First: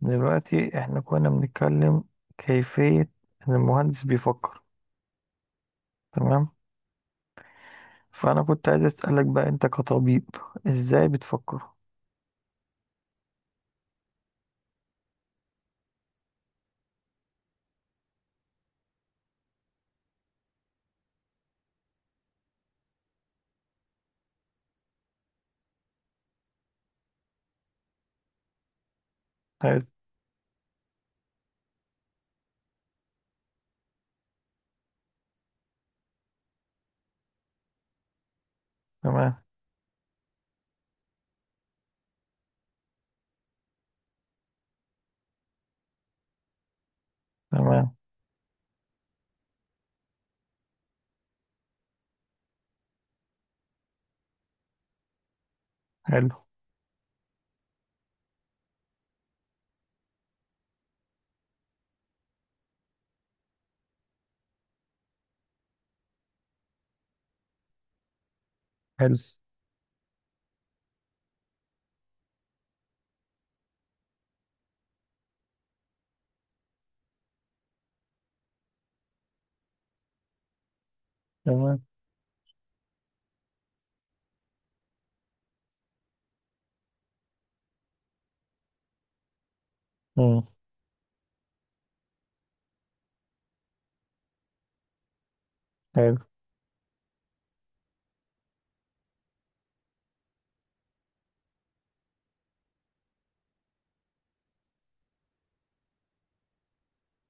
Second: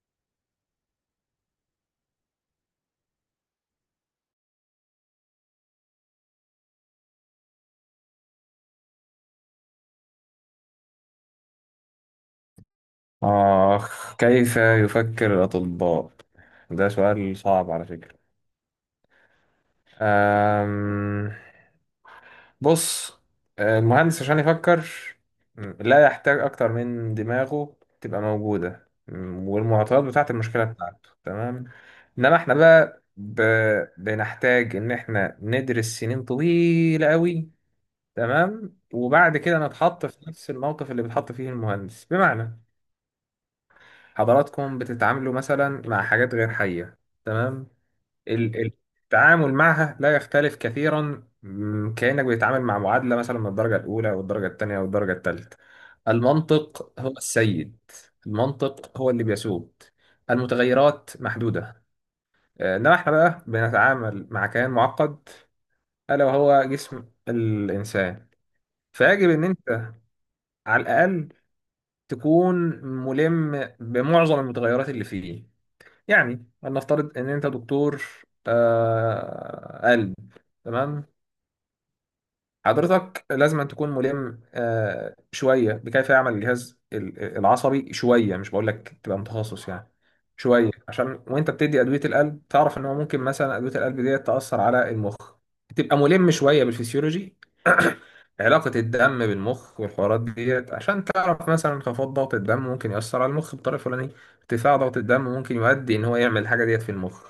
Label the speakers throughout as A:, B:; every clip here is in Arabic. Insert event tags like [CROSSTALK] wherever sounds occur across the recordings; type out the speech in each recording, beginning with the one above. A: دلوقتي احنا كنا بنتكلم كيفية ان المهندس بيفكر. تمام. فانا كنت عايز اسألك بقى انت كطبيب ازاي بتفكر.
B: آخ، كيف يفكر الأطباء؟ ده سؤال صعب على فكرة. أم... بص، المهندس عشان يفكر لا يحتاج أكتر من دماغه تبقى موجودة
A: حلو.
B: والمعطيات بتاعة المشكلة بتاعته، تمام. إنما إحنا بقى بنحتاج إن إحنا ندرس سنين طويلة أوي، تمام. وبعد
A: تمام.
B: كده نتحط في نفس الموقف اللي بيتحط فيه المهندس، بمعنى حضراتكم بتتعاملوا مثلا مع حاجات غير حية، تمام.
A: تمام.
B: ال- ال- التعامل معها لا يختلف كثيرا، كأنك بتتعامل مع معادلة مثلا من الدرجة الأولى والدرجة الثانية والدرجة الثالثة.
A: حلو.
B: المنطق هو السيد، المنطق هو اللي بيسود، المتغيرات محدودة. إنما إحنا بقى بنتعامل مع كيان معقد، ألا وهو جسم الإنسان.
A: حلو.
B: فيجب إن أنت على الأقل تكون ملم بمعظم المتغيرات اللي فيه. يعني لنفترض ان انت دكتور قلب، تمام.
A: تمام.
B: حضرتك لازم أن تكون ملم شوية بكيف يعمل الجهاز العصبي، شوية، مش بقول لك تبقى متخصص يعني.
A: مم.
B: شوية عشان وانت بتدي أدوية القلب تعرف ان هو ممكن مثلا أدوية القلب دي تأثر على المخ، تبقى
A: حلو.
B: ملم شوية بالفسيولوجي. [CLEARS THROAT] علاقة الدم بالمخ والحوارات ديت عشان تعرف مثلا انخفاض ضغط الدم ممكن يأثر على المخ بطريقة فلانية، ارتفاع ضغط الدم ممكن يؤدي ان هو يعمل الحاجة ديت في المخ،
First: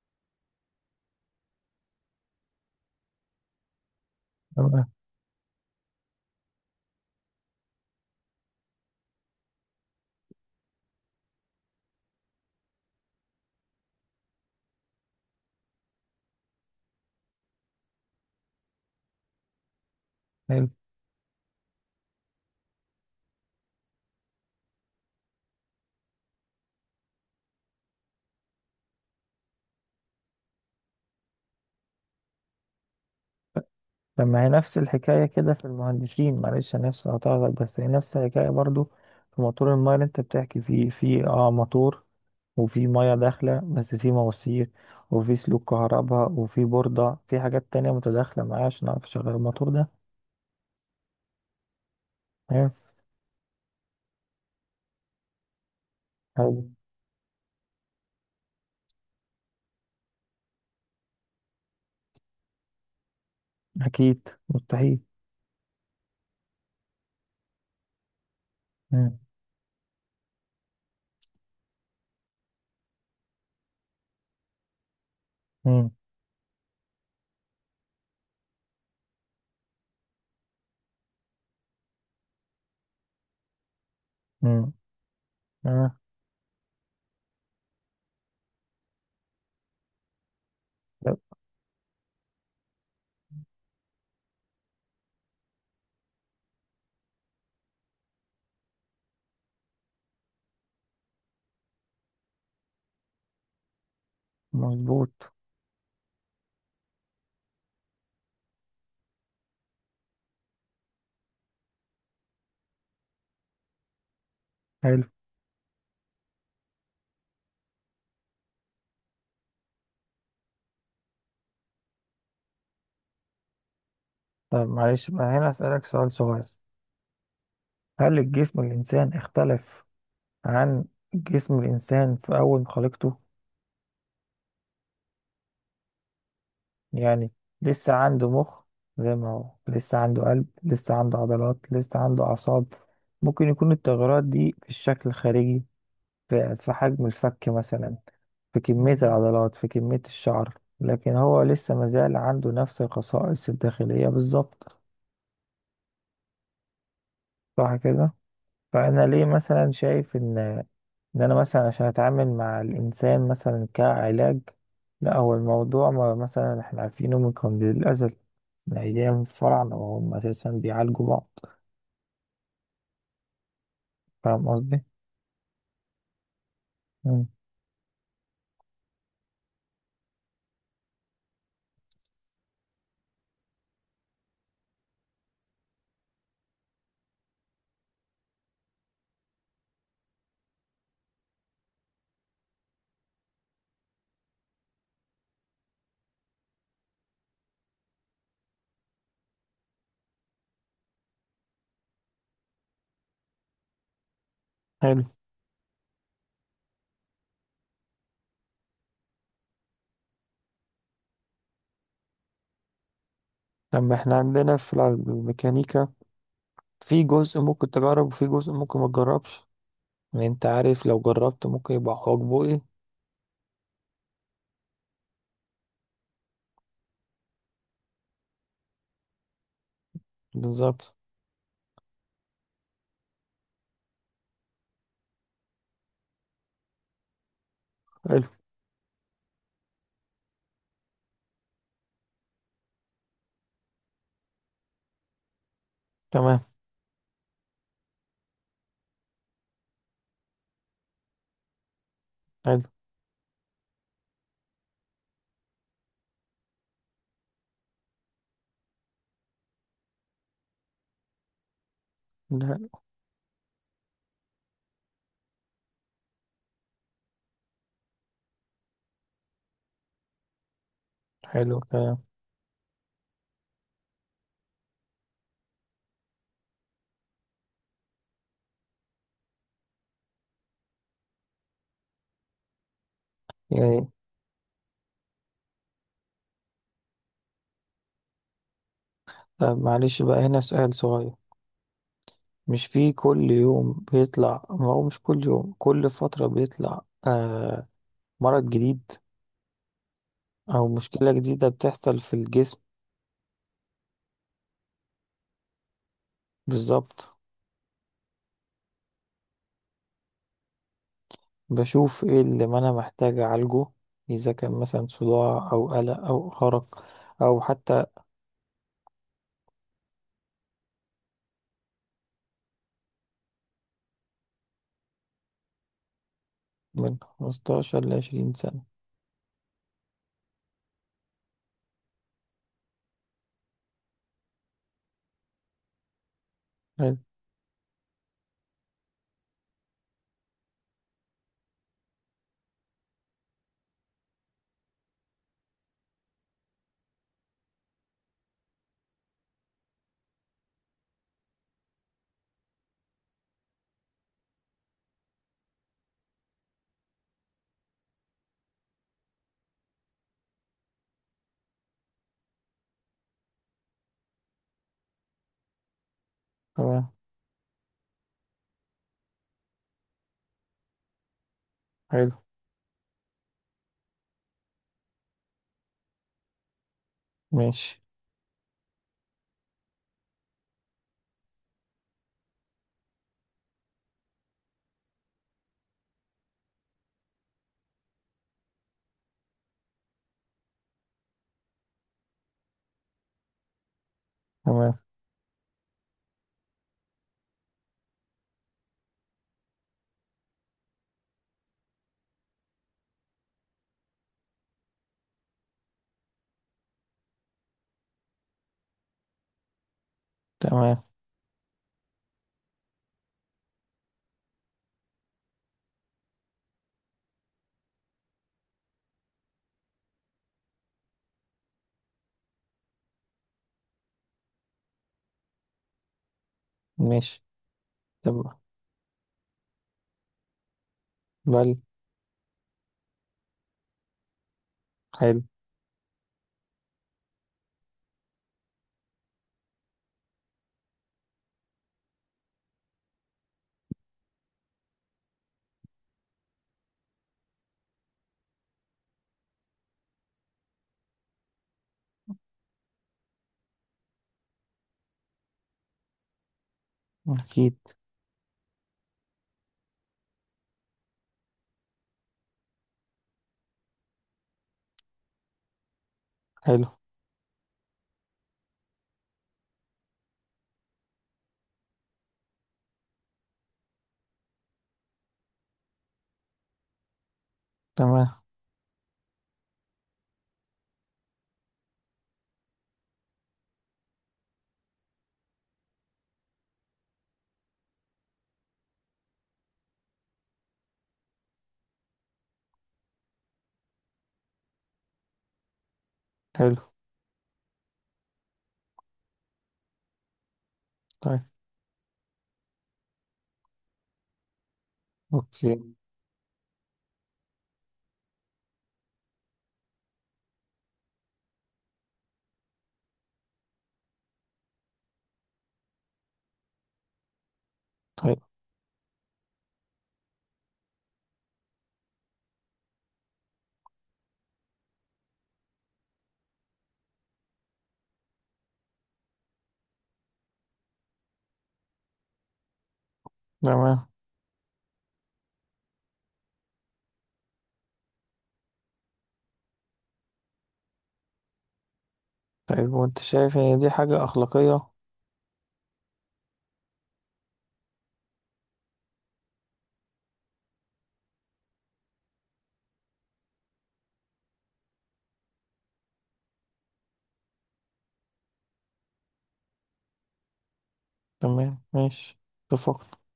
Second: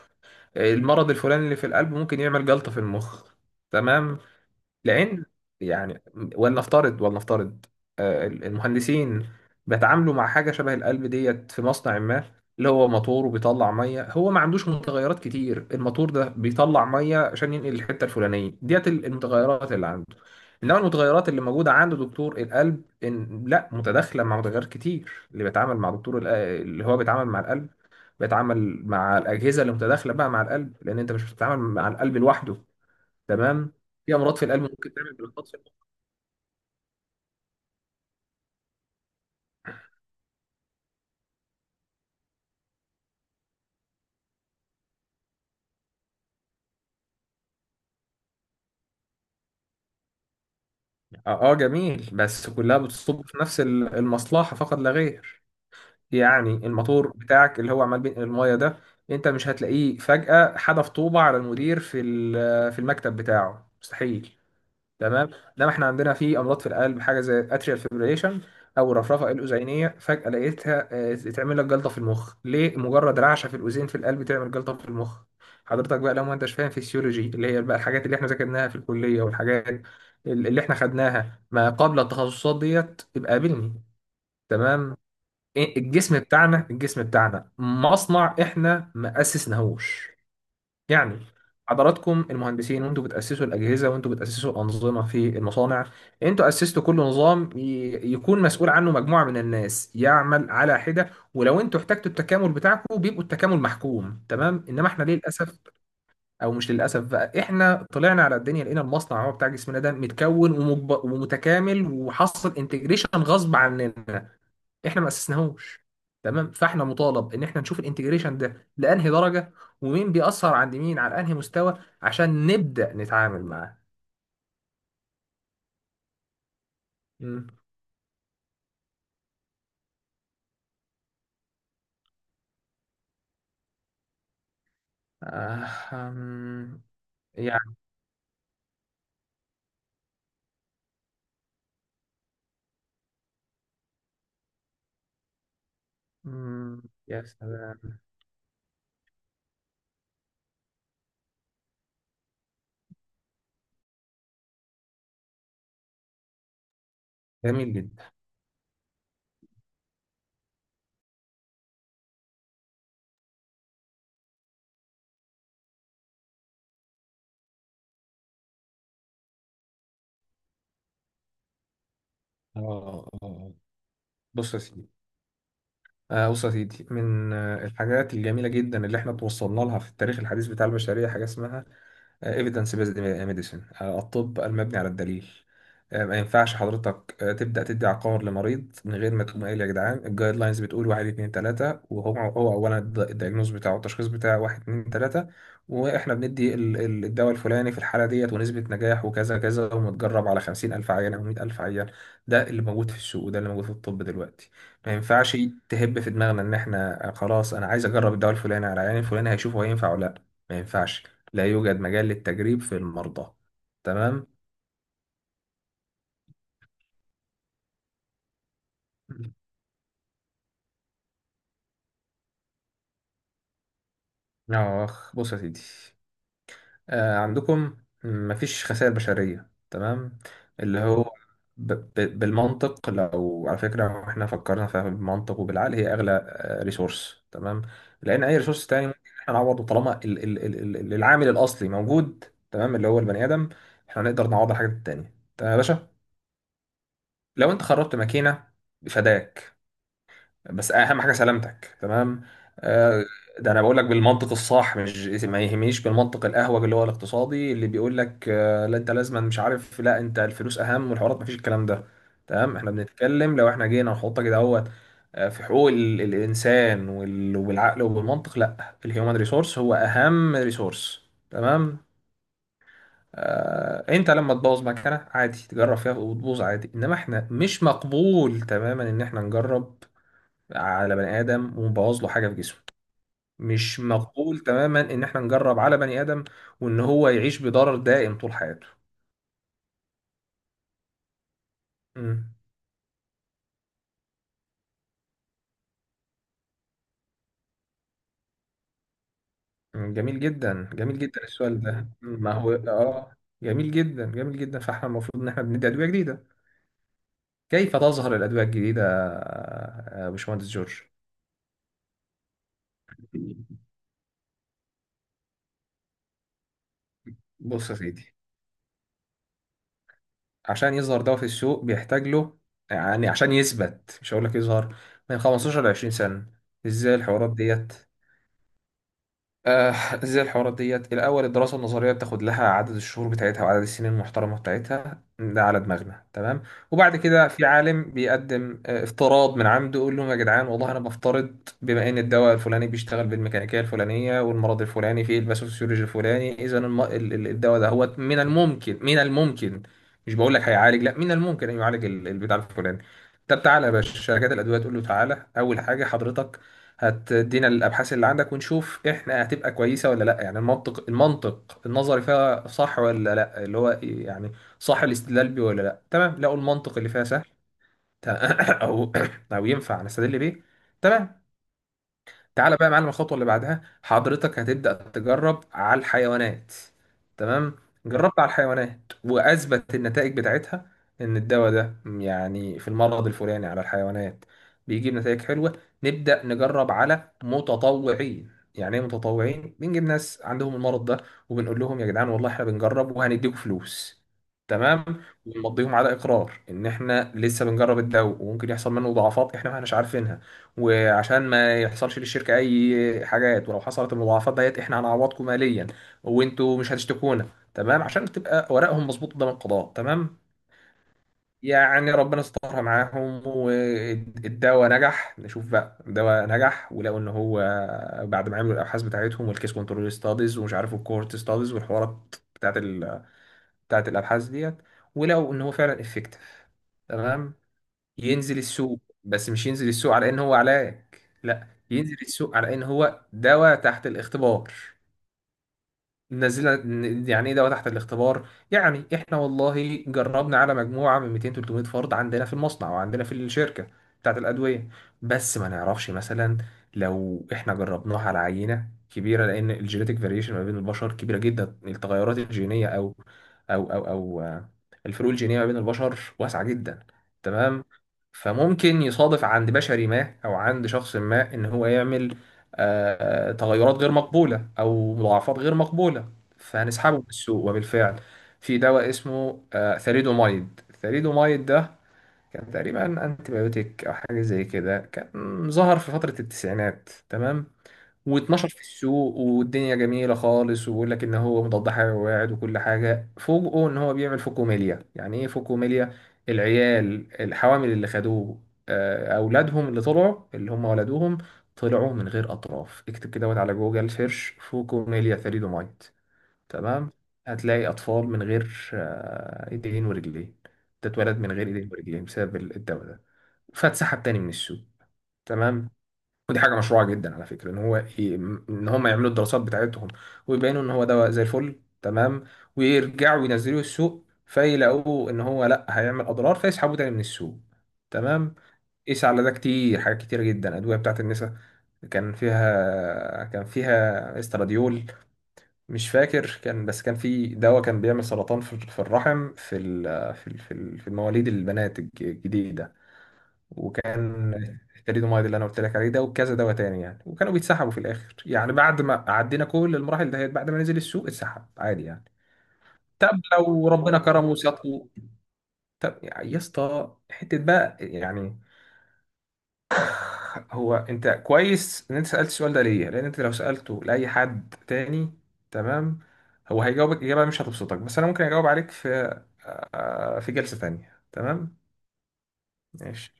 B: المرض الفلاني اللي في القلب ممكن يعمل جلطة في المخ، تمام.
A: تمام.
B: لان، يعني، ولنفترض، المهندسين بيتعاملوا مع حاجه شبه القلب ديت في مصنع ما، اللي هو موتور وبيطلع ميه، هو ما عندوش متغيرات كتير. الموتور ده بيطلع ميه عشان ينقل الحته الفلانيه ديت، المتغيرات اللي عنده.
A: حلو.
B: انما المتغيرات اللي موجوده عند دكتور القلب إن لا متداخله مع متغيرات كتير. اللي بيتعامل مع دكتور اللي هو بيتعامل مع القلب، بيتعامل مع الاجهزه اللي متداخله بقى مع القلب، لان انت مش بتتعامل مع القلب لوحده، تمام. في
A: طب
B: امراض
A: ما
B: في
A: هي
B: القلب
A: نفس
B: ممكن تعمل
A: الحكاية
B: بلوكات
A: كده
B: في
A: في
B: القلب.
A: المهندسين، معلش أنا آسف هقطعك، بس هي نفس الحكاية برضو. في موتور الماية اللي أنت بتحكي فيه، في موتور، وفي مية داخلة بس في مواسير، وفي سلوك كهرباء وفي بوردة، في حاجات تانية متداخلة معاه عشان أعرف أشغل الموتور ده.
B: جميل، بس
A: أيوة.
B: كلها بتصب في نفس المصلحه فقط لا غير. يعني
A: أيوة.
B: الموتور بتاعك اللي هو عمال بينقل المايه ده، انت مش هتلاقيه فجأة حدف طوبة على المدير في في المكتب بتاعه،
A: أكيد
B: مستحيل،
A: مستحيل.
B: تمام. انما احنا عندنا في امراض في القلب حاجه زي اتريال فيبريليشن او
A: مم.
B: الرفرفه الاذينيه، فجاه لقيتها تعمل لك جلطه في المخ. ليه مجرد رعشه في الاذين في القلب تعمل جلطه في المخ؟
A: مم.
B: حضرتك بقى لو ما انتش فاهم فيسيولوجي اللي هي بقى الحاجات اللي احنا ذاكرناها في الكليه والحاجات اللي احنا خدناها ما قبل التخصصات ديت، يبقى قابلني،
A: مم.
B: تمام.
A: آه.
B: الجسم بتاعنا مصنع، احنا ما اسسناهوش،
A: لا.
B: يعني حضراتكم المهندسين وانتوا بتأسسوا الأجهزة وانتوا بتأسسوا الأنظمة في المصانع. انتوا أسستوا كل نظام يكون مسؤول عنه مجموعة من الناس يعمل على حدة، ولو انتوا احتجتوا التكامل بتاعكم بيبقوا التكامل محكوم، تمام. انما احنا، ليه
A: مظبوط.
B: للأسف، او مش للأسف بقى، احنا طلعنا على الدنيا لقينا المصنع هو بتاع جسمنا ده متكون ومتكامل، وحصل انتجريشن غصب عننا. احنا
A: حلو.
B: ما اسسناهوش، تمام. فاحنا مطالب ان احنا نشوف الانتجريشن ده لانهي درجه، ومين بيأثر عند مين على انهي مستوى عشان نبدأ نتعامل معاه.
A: طب معلش بقى هنا أسألك سؤال صغير.
B: مم.
A: هل الجسم الإنسان اختلف عن جسم الإنسان في أول ما خلقته؟
B: آه، أم،
A: يعني
B: يعني.
A: لسه عنده مخ زي ما هو، لسه عنده قلب، لسه عنده عضلات، لسه عنده أعصاب. ممكن يكون التغيرات دي في الشكل الخارجي، في
B: مم،
A: حجم
B: يا
A: الفك مثلا،
B: سلام.
A: في كمية العضلات، في كمية الشعر، لكن هو لسه مازال عنده نفس الخصائص الداخلية بالظبط.
B: جميل
A: صح
B: جدا.
A: كده؟ فأنا ليه مثلا شايف إن انا مثلا عشان اتعامل مع الانسان مثلا كعلاج. لا، هو الموضوع ما مثلا احنا عارفينه من قبل الازل، من ايام الفراعنه وهم اساسا بيعالجوا بعض.
B: آه آه آه.
A: فاهم
B: بص يا سيدي.
A: قصدي؟
B: بص يا سيدي،
A: مم.
B: من الحاجات الجميلة جدا اللي احنا توصلنا لها في التاريخ الحديث بتاع البشرية حاجة اسمها ايفيدنس بيزد ميديسن، الطب المبني على الدليل. ما ينفعش حضرتك تبدا تدي عقار لمريض من غير ما تقوم قايل يا جدعان الجايد لاينز بتقول واحد اتنين تلاته، وهو اولا الدايجنوز بتاعه التشخيص بتاعه واحد اتنين تلاته، واحنا بندي الدواء الفلاني في الحاله ديت ونسبه نجاح وكذا كذا، ومتجرب على 50,000 عيان او 100,000 عيان. ده اللي موجود في السوق وده اللي موجود في الطب دلوقتي. ما
A: حلو.
B: ينفعش تهب في دماغنا ان احنا خلاص انا عايز اجرب الدواء الفلاني على العيان الفلاني هيشوفه هينفع ولا لا. ما ينفعش، لا يوجد مجال للتجريب في المرضى،
A: طب احنا
B: تمام.
A: عندنا في الميكانيكا في جزء ممكن تجرب وفي جزء ممكن ما تجربش. يعني انت عارف لو جربت ممكن يبقى حواجبه ايه.
B: اخ، بص يا سيدي، عندكم مفيش خسائر بشرية، تمام. اللي
A: بالظبط.
B: هو ب ب بالمنطق، لو، على فكرة، لو احنا فكرنا فيها بالمنطق وبالعقل، هي اغلى ريسورس، تمام. لان
A: حلو.
B: اي ريسورس تاني ممكن احنا نعوضه طالما ال العامل الاصلي موجود، تمام، اللي هو البني ادم. احنا نقدر نعوض الحاجات التانية، تمام يا باشا.
A: تمام.
B: لو انت خربت ماكينة فداك، بس اهم حاجه سلامتك، تمام.
A: حلو.
B: آه، ده انا بقول لك بالمنطق الصح، مش ما يهمنيش بالمنطق الاهوج اللي هو الاقتصادي اللي بيقول لك لا انت لازما مش عارف، لا انت الفلوس اهم والحوارات، ما فيش الكلام ده، تمام. احنا
A: ده.
B: بنتكلم لو احنا جينا نحط كده اهوت، في حقوق الانسان وبالعقل وبالمنطق، لا، الهيومن ريسورس هو اهم ريسورس،
A: حلو
B: تمام.
A: كلام.
B: انت لما تبوظ مكانه عادي تجرب فيها وتبوظ عادي، انما احنا مش مقبول تماما ان احنا نجرب على بني ادم ومبوظ له حاجه في جسمه. مش
A: يعني.
B: مقبول تماما ان احنا نجرب على بني ادم وان هو يعيش بضرر دائم طول حياته.
A: طب معلش بقى هنا سؤال صغير.
B: مم.
A: مش في كل يوم بيطلع، ما هو مش كل يوم، كل فترة بيطلع آه مرض جديد
B: مم. جميل جدا،
A: أو
B: جميل
A: مشكلة
B: جدا
A: جديدة
B: السؤال ده.
A: بتحصل في
B: مم. ما هو
A: الجسم.
B: جميل جدا، جميل جدا. فاحنا المفروض ان احنا بندي ادويه جديده.
A: بالظبط.
B: كيف تظهر الادويه الجديده؟ يا باشمهندس جورج،
A: بشوف ايه اللي ما أنا محتاج أعالجه، إذا كان مثلا صداع أو قلق أو أرق، أو
B: بص يا
A: حتى
B: سيدي، عشان يظهر دواء في السوق بيحتاج له، يعني عشان يثبت مش هقول لك يظهر، من 15 ل 20 سنة. ازاي
A: من
B: الحوارات ديت
A: 15 لـ 20 سنة.
B: آه زي الحوارات ديت، الأول الدراسة النظرية بتاخد لها عدد الشهور بتاعتها وعدد السنين المحترمة بتاعتها، ده على دماغنا، تمام. وبعد
A: حلو.
B: كده في عالم بيقدم افتراض من عنده، يقول لهم يا جدعان والله أنا بفترض بما إن الدواء الفلاني بيشتغل بالميكانيكية الفلانية والمرض الفلاني في الباثوفيسيولوجي الفلاني، إذا الدواء ده هو من الممكن، مش بقول لك هيعالج، لا، من الممكن أن يعالج البتاع الفلاني. طب تعالى يا باشا شركات الأدوية تقول له تعالى، أول حاجة حضرتك هتدينا الابحاث اللي عندك ونشوف احنا هتبقى كويسه ولا لا، يعني المنطق، المنطق النظري فيها صح ولا لا، اللي هو إيه يعني، صح الاستدلال بيه ولا لا، تمام. لقوا المنطق اللي
A: تمام.
B: فيها سهل، تمام. [COUGHS] او [COUGHS] او ينفع نستدل بيه، تمام.
A: حلو.
B: تعالى بقى يا معلم، الخطوه اللي بعدها حضرتك هتبدا تجرب على الحيوانات، تمام.
A: ماشي.
B: جربت على الحيوانات واثبت النتائج بتاعتها ان الدواء ده، يعني، في المرض الفلاني على الحيوانات بيجيب نتائج حلوه. نبدا نجرب على متطوعين. يعني ايه متطوعين؟ بنجيب ناس عندهم المرض ده وبنقول لهم يا جدعان والله احنا بنجرب وهنديكم فلوس،
A: تمام.
B: تمام. ونمضيهم على اقرار ان احنا لسه بنجرب الدواء وممكن يحصل منه ضعفات احنا ما احناش عارفينها، وعشان ما يحصلش للشركة أي حاجات، ولو حصلت المضاعفات ديت إحنا هنعوضكم ماليا وأنتوا مش هتشتكونا، تمام، عشان تبقى ورقهم مظبوط قدام القضاء، تمام.
A: تمام
B: يعني ربنا استرها معاهم والدواء نجح. نشوف بقى الدواء نجح، ولقوا إن هو، بعد ما عملوا الأبحاث بتاعتهم والكيس كنترول ستاديز ومش عارف الكورت ستاديز والحوارات بتاعت الأبحاث ديت، ولقوا إن هو فعلا افكتيف،
A: ماشي.
B: تمام. ينزل
A: تمام.
B: السوق، بس مش ينزل السوق على ان هو علاج، لا،
A: بل.
B: ينزل السوق على ان هو دواء تحت الاختبار.
A: حلو.
B: يعني ايه دواء تحت الاختبار؟ يعني احنا والله جربنا على مجموعه من 200 300 فرد عندنا في المصنع وعندنا في الشركه بتاعت الادويه، بس ما نعرفش مثلا لو احنا جربناها على عينه كبيره، لان الجينيتك فاريشن ما بين البشر كبيره جدا، التغيرات الجينيه، او او او او آه، الفروق الجينيه ما بين البشر واسعه جدا،
A: أكيد.
B: تمام. فممكن يصادف عند بشري ما او عند شخص ما ان هو يعمل تغيرات غير مقبولة أو مضاعفات غير مقبولة،
A: حلو.
B: فهنسحبه من السوق. وبالفعل في دواء اسمه ثalidomide، الثalidomide ده كان تقريبا انتي بايوتيك أو حاجة زي كده، كان ظهر في فترة التسعينات، تمام.
A: تمام.
B: و12 في السوق والدنيا جميلة خالص ويقول لك إن هو مضاد حيوي وكل حاجة، فوجئوا إن هو بيعمل فوكوميليا. يعني إيه فوكوميليا؟ العيال الحوامل اللي خدوه أولادهم اللي طلعوا اللي هم ولدوهم طلعوا من غير أطراف. اكتب كده، وات على جوجل سيرش، فوكوميليا ثريدومايت،
A: حلو.
B: تمام. هتلاقي أطفال من غير إيدين ورجلين، تتولد
A: طيب.
B: من غير إيدين ورجلين بسبب الدواء ده، فاتسحب تاني من السوق. تمام
A: أوكي.
B: ودي حاجه مشروعه جدا على فكره ان هو ان هم يعملوا الدراسات بتاعتهم ويبينوا ان هو دواء زي الفل، تمام، ويرجعوا ينزلوه السوق فيلاقوه ان هو لا، هيعمل اضرار، فيسحبوه تاني من السوق،
A: طيب.
B: تمام. قيس على ده كتير، حاجات كتيره جدا ادويه بتاعت النساء، كان فيها استراديول مش فاكر، كان، بس كان في دواء كان بيعمل سرطان في الرحم، في في المواليد البنات الجديده.
A: تمام.
B: وكان الثاليدومايد اللي انا قلت لك عليه ده، وكذا دواء تاني يعني، وكانوا بيتسحبوا في الاخر يعني، بعد ما عدينا كل المراحل دهيت، بعد ما نزل السوق اتسحب عادي يعني.
A: طيب وانت
B: طب
A: شايف ان
B: لو
A: دي
B: ربنا
A: حاجة
B: كرمه
A: اخلاقية؟
B: وسطه، طب يا اسطى حته بقى يعني، هو انت كويس ان انت سالت السؤال ده، ليه؟ لان انت لو سالته لاي حد تاني، تمام، هو هيجاوبك اجابه مش هتبسطك، بس انا ممكن اجاوب عليك في في جلسه تانيه، تمام.
A: تمام ماشي. اتفقت.
B: ماشي.